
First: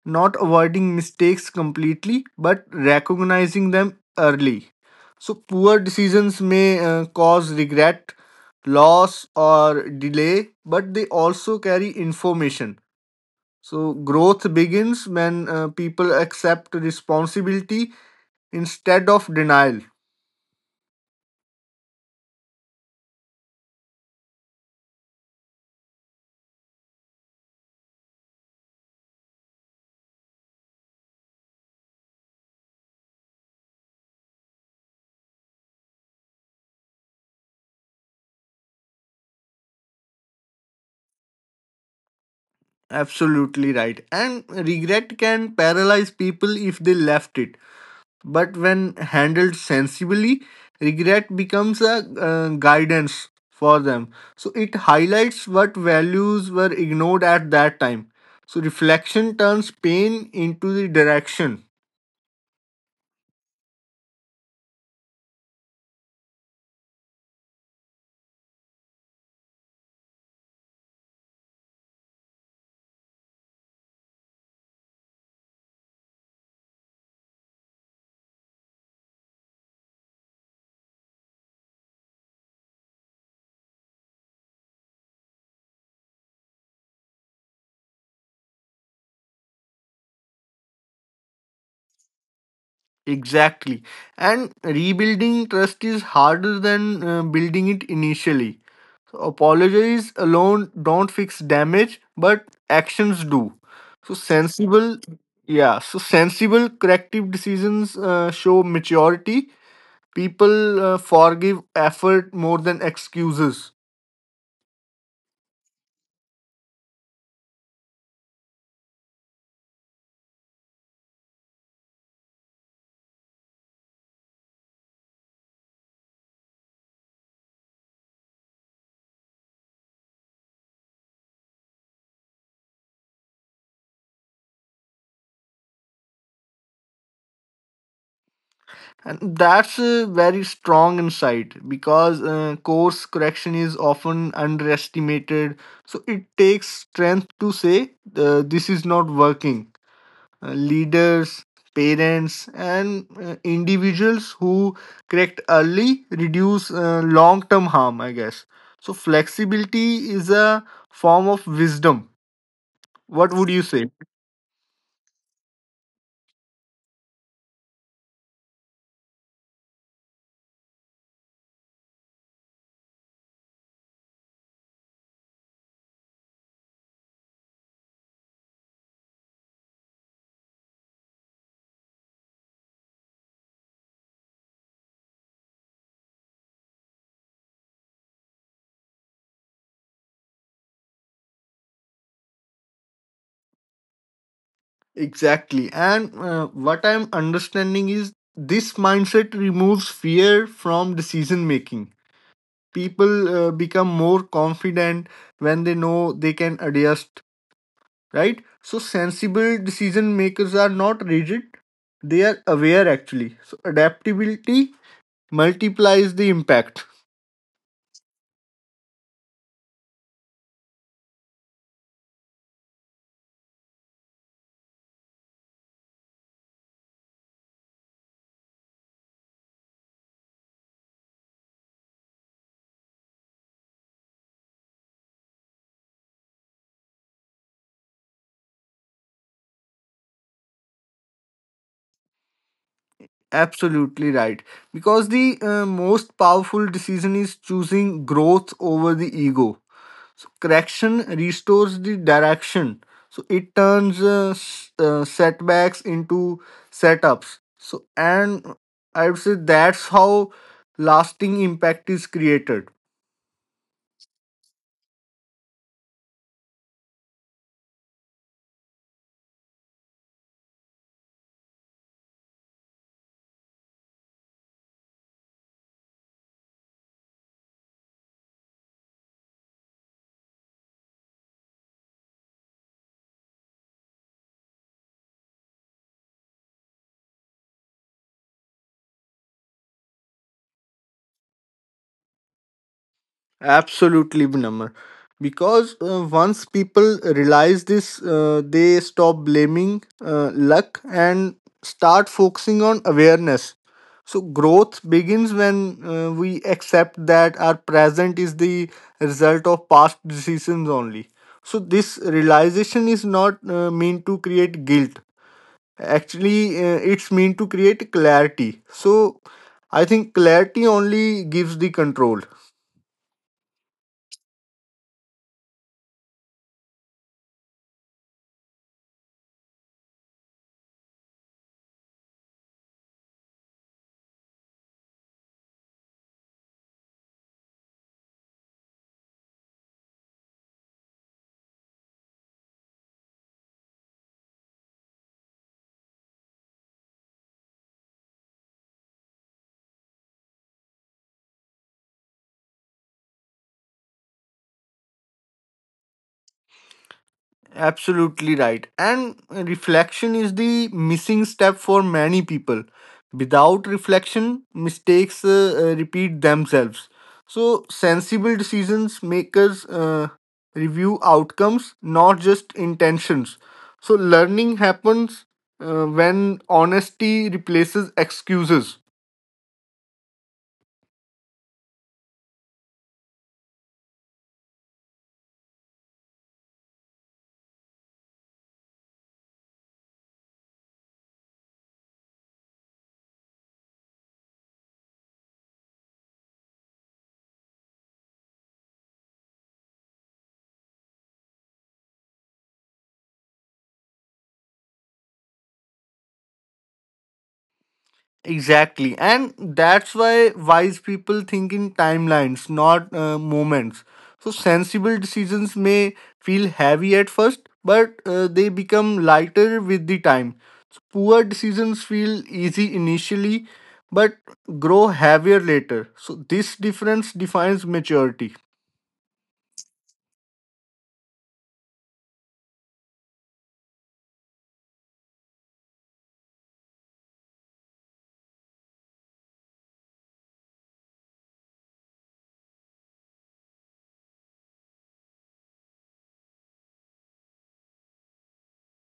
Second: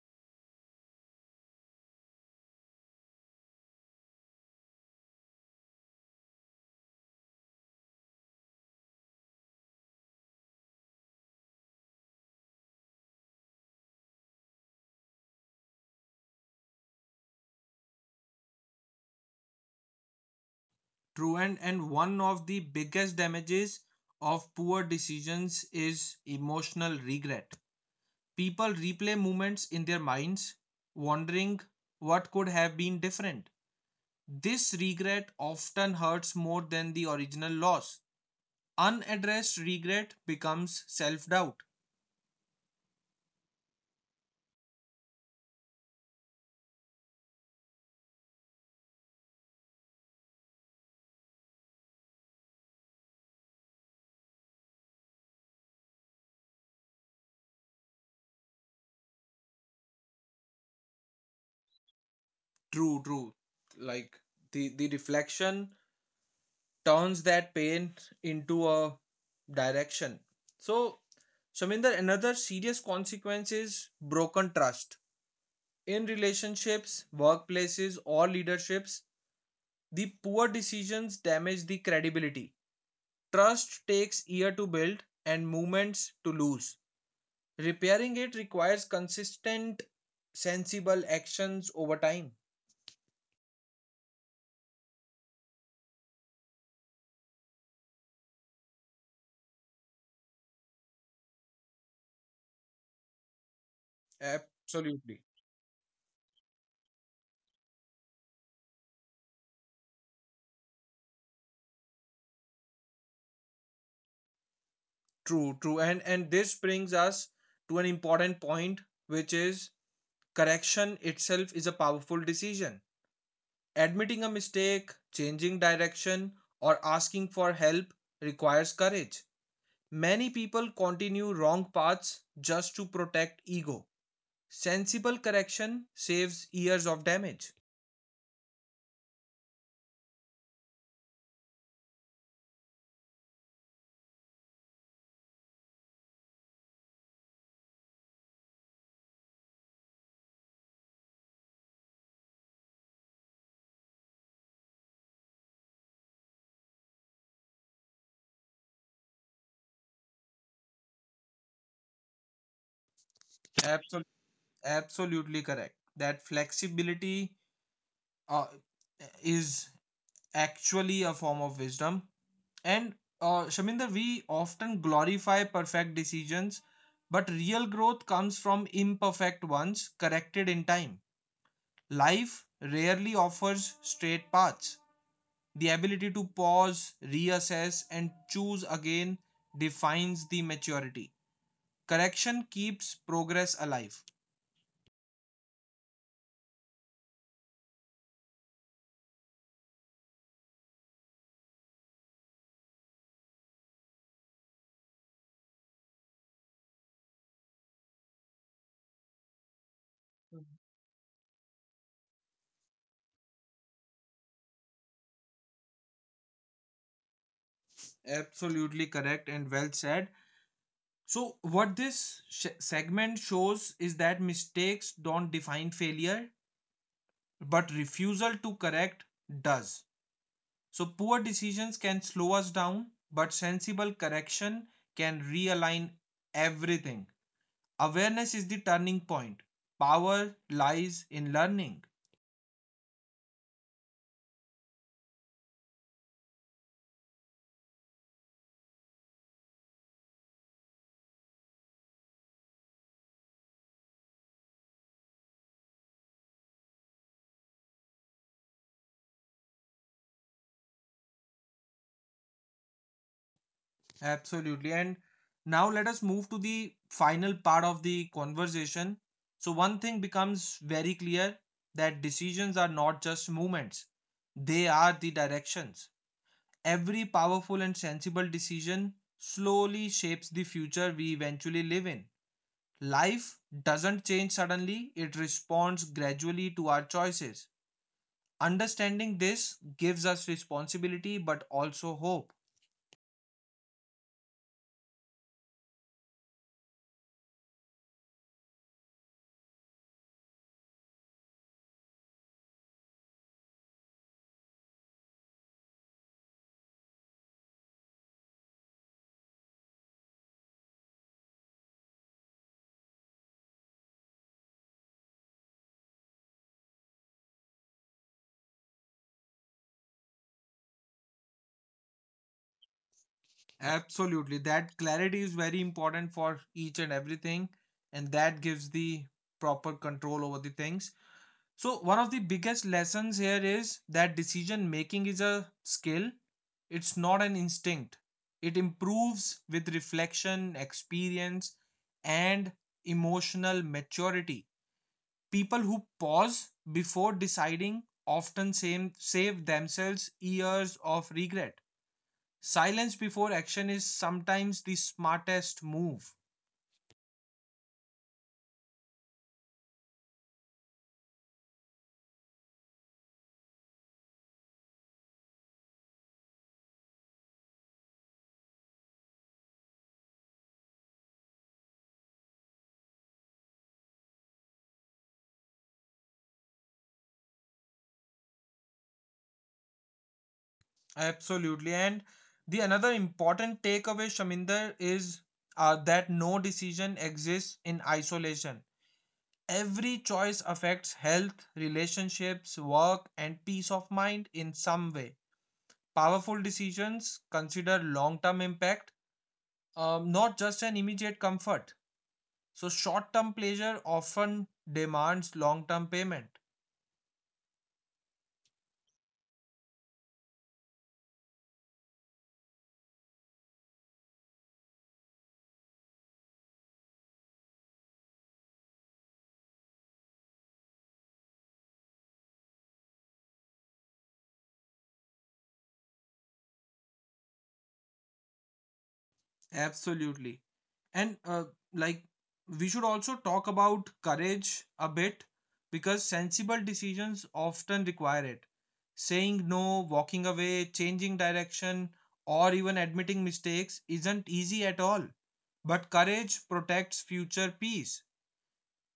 not avoiding mistakes completely, but recognizing them early. So, poor decisions may uh, cause regret, loss, or delay, but they also carry information. So, growth begins when uh, people accept responsibility instead of denial. True, and, and one of the biggest damages of poor decisions is emotional regret. People replay moments in their minds, wondering what could have been different. This regret often hurts more than the original loss. Unaddressed regret becomes self doubt. Absolutely right. And regret can paralyze people if they left it. But when handled sensibly, regret becomes a uh, guidance for them. So it highlights what values were ignored at that time. So reflection turns pain into the direction. True, true. Like the, the reflection turns that pain into a direction. So, Shaminder, another serious consequence is broken trust. In relationships, workplaces, or leaderships, the poor decisions damage the credibility. Trust takes years to build and moments to lose. Repairing it requires consistent, sensible actions over time. Exactly. And rebuilding trust is harder than uh, building it initially. So apologies alone don't fix damage, but actions do. So sensible, Absolutely. yeah. So sensible corrective decisions uh, show maturity. People uh, forgive effort more than excuses. True, true. And and this brings us to an important point, which is correction itself is a powerful decision. Admitting a mistake, changing direction, or asking for help requires courage. Many people continue wrong paths just to protect ego. Sensible correction saves years of damage. And that's a very strong insight because uh, course correction is often underestimated. So it takes strength to say uh, this is not working. Uh, leaders, parents, and uh, individuals who correct early reduce uh, long term harm, I guess. So flexibility is a form of wisdom. What would you say? Absol- absolutely correct. That flexibility, uh, is actually a form of wisdom. And, uh, Shaminder, we often glorify perfect decisions, but real growth comes from imperfect ones corrected in time. Life rarely offers straight paths. The ability to pause, reassess, and choose again defines the maturity. Correction keeps progress alive. Exactly. And uh, what I'm understanding is this mindset removes fear from decision making. People uh, become more confident when they know they can adjust, right? So, sensible decision makers are not rigid, they are aware actually. So, adaptability multiplies the impact. Absolutely correct and well said. So, what this sh- segment shows is that mistakes don't define failure, but refusal to correct does. So, poor decisions can slow us down, but sensible correction can realign everything. Awareness is the turning point. Power lies in learning. Absolutely right. Because the uh, most powerful decision is choosing growth over the ego. So correction restores the direction. So it turns uh, s- uh, setbacks into setups. So and I would say that's how lasting impact is created. Absolutely. And now let us move to the final part of the conversation. So, one thing becomes very clear that decisions are not just movements, they are the directions. Every powerful and sensible decision slowly shapes the future we eventually live in. Life doesn't change suddenly, it responds gradually to our choices. Understanding this gives us responsibility but also hope. Absolutely, Vinamr. Because uh, once people realize this, uh, they stop blaming uh, luck and start focusing on awareness. So, growth begins when uh, we accept that our present is the result of past decisions only. So, this realization is not uh, meant to create guilt. Actually, uh, it's meant to create clarity. So, I think clarity only gives the control. Absolutely, that clarity is very important for each and everything, and that gives the proper control over the things. So, one of the biggest lessons here is that decision making is a skill, it's not an instinct. It improves with reflection, experience, and emotional maturity. People who pause before deciding often same, save themselves years of regret. Silence before action is sometimes the smartest move. Absolutely right. And reflection is the missing step for many people. Without reflection, mistakes uh, uh, repeat themselves. So, sensible decisions makers uh, review outcomes, not just intentions. So, learning happens uh, when honesty replaces excuses. Absolutely. And the another important takeaway, Shaminder, is, uh, that no decision exists in isolation. Every choice affects health, relationships, work, and peace of mind in some way. Powerful decisions consider long term impact, um, not just an immediate comfort. So, short term pleasure often demands long term payment. Exactly, and that's why wise people think in timelines, not uh, moments. So, sensible decisions may feel heavy at first, but uh, they become lighter with the time. So, poor decisions feel easy initially, but grow heavier later. So, this difference defines maturity. Absolutely. And, uh, like, we should also talk about courage a bit because sensible decisions often require it. Saying no, walking away, changing direction, or even admitting mistakes isn't easy at all. But courage protects future peace.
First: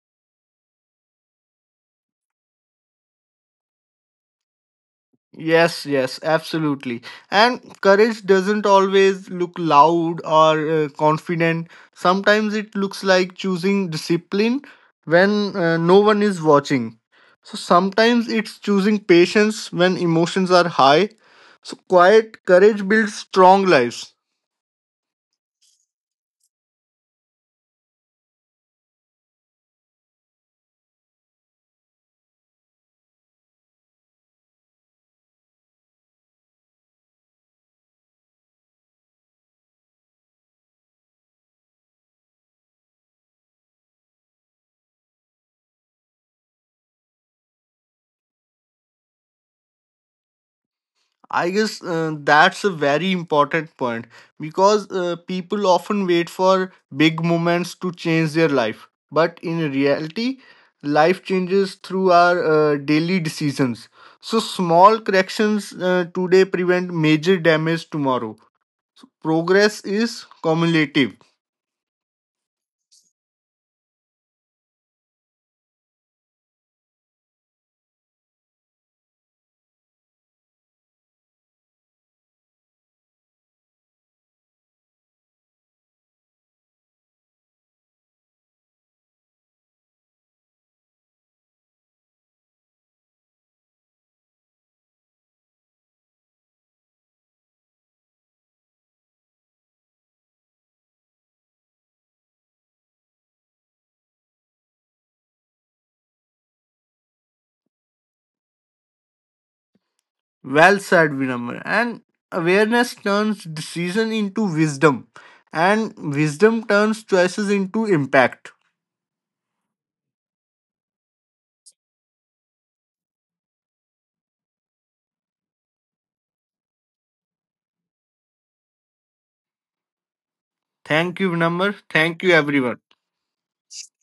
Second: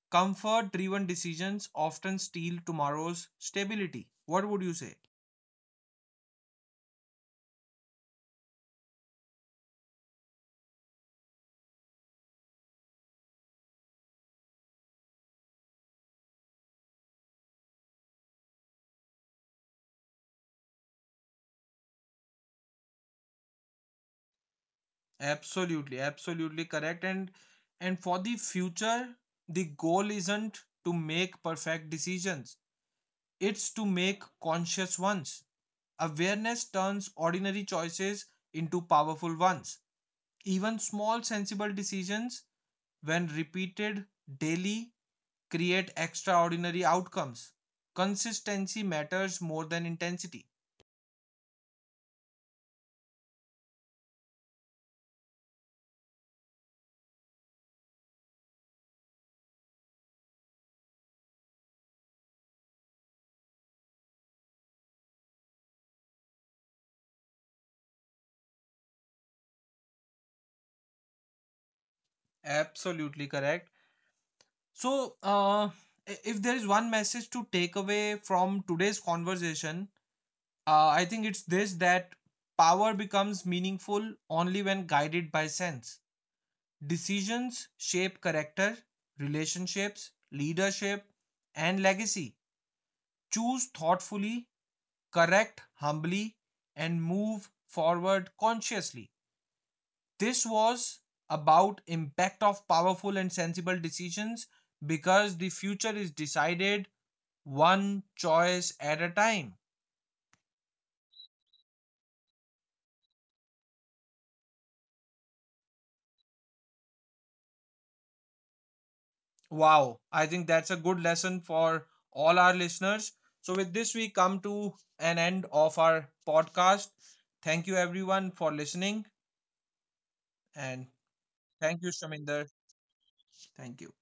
Comfort driven decisions often steal tomorrow's stability. What would you say? Yes, yes, absolutely. And courage doesn't always look loud or uh, confident. Sometimes it looks like choosing discipline when uh, no one is watching. So sometimes it's choosing patience when emotions are high. So quiet courage builds strong lives. Absolutely, absolutely correct. And and for the future, the goal isn't to make perfect decisions. It's to make conscious ones. Awareness turns ordinary choices into powerful ones. Even small sensible decisions, when repeated daily, create extraordinary outcomes. Consistency matters more than intensity. I guess uh, that's a very important point because uh, people often wait for big moments to change their life. But in reality, life changes through our uh, daily decisions. So, small corrections uh, today prevent major damage tomorrow. So, progress is cumulative. Absolutely correct. So, uh, i- if there is one message to take away from today's conversation, uh, I think it's this that power becomes meaningful only when guided by sense. Decisions shape character, relationships, leadership, and legacy. Choose thoughtfully, correct humbly, and move forward consciously. This was about impact of powerful and sensible decisions because the future is decided one choice at a time. Well said, Vinamra. And awareness turns decision into wisdom, and wisdom turns choices into impact. Wow, I think that's a good lesson for all our listeners. So, with this, we come to an end of our podcast. Thank you, everyone, for listening. And Thank you, Vinamr. thank you, Thank you, Shaminder. everyone. Thank you.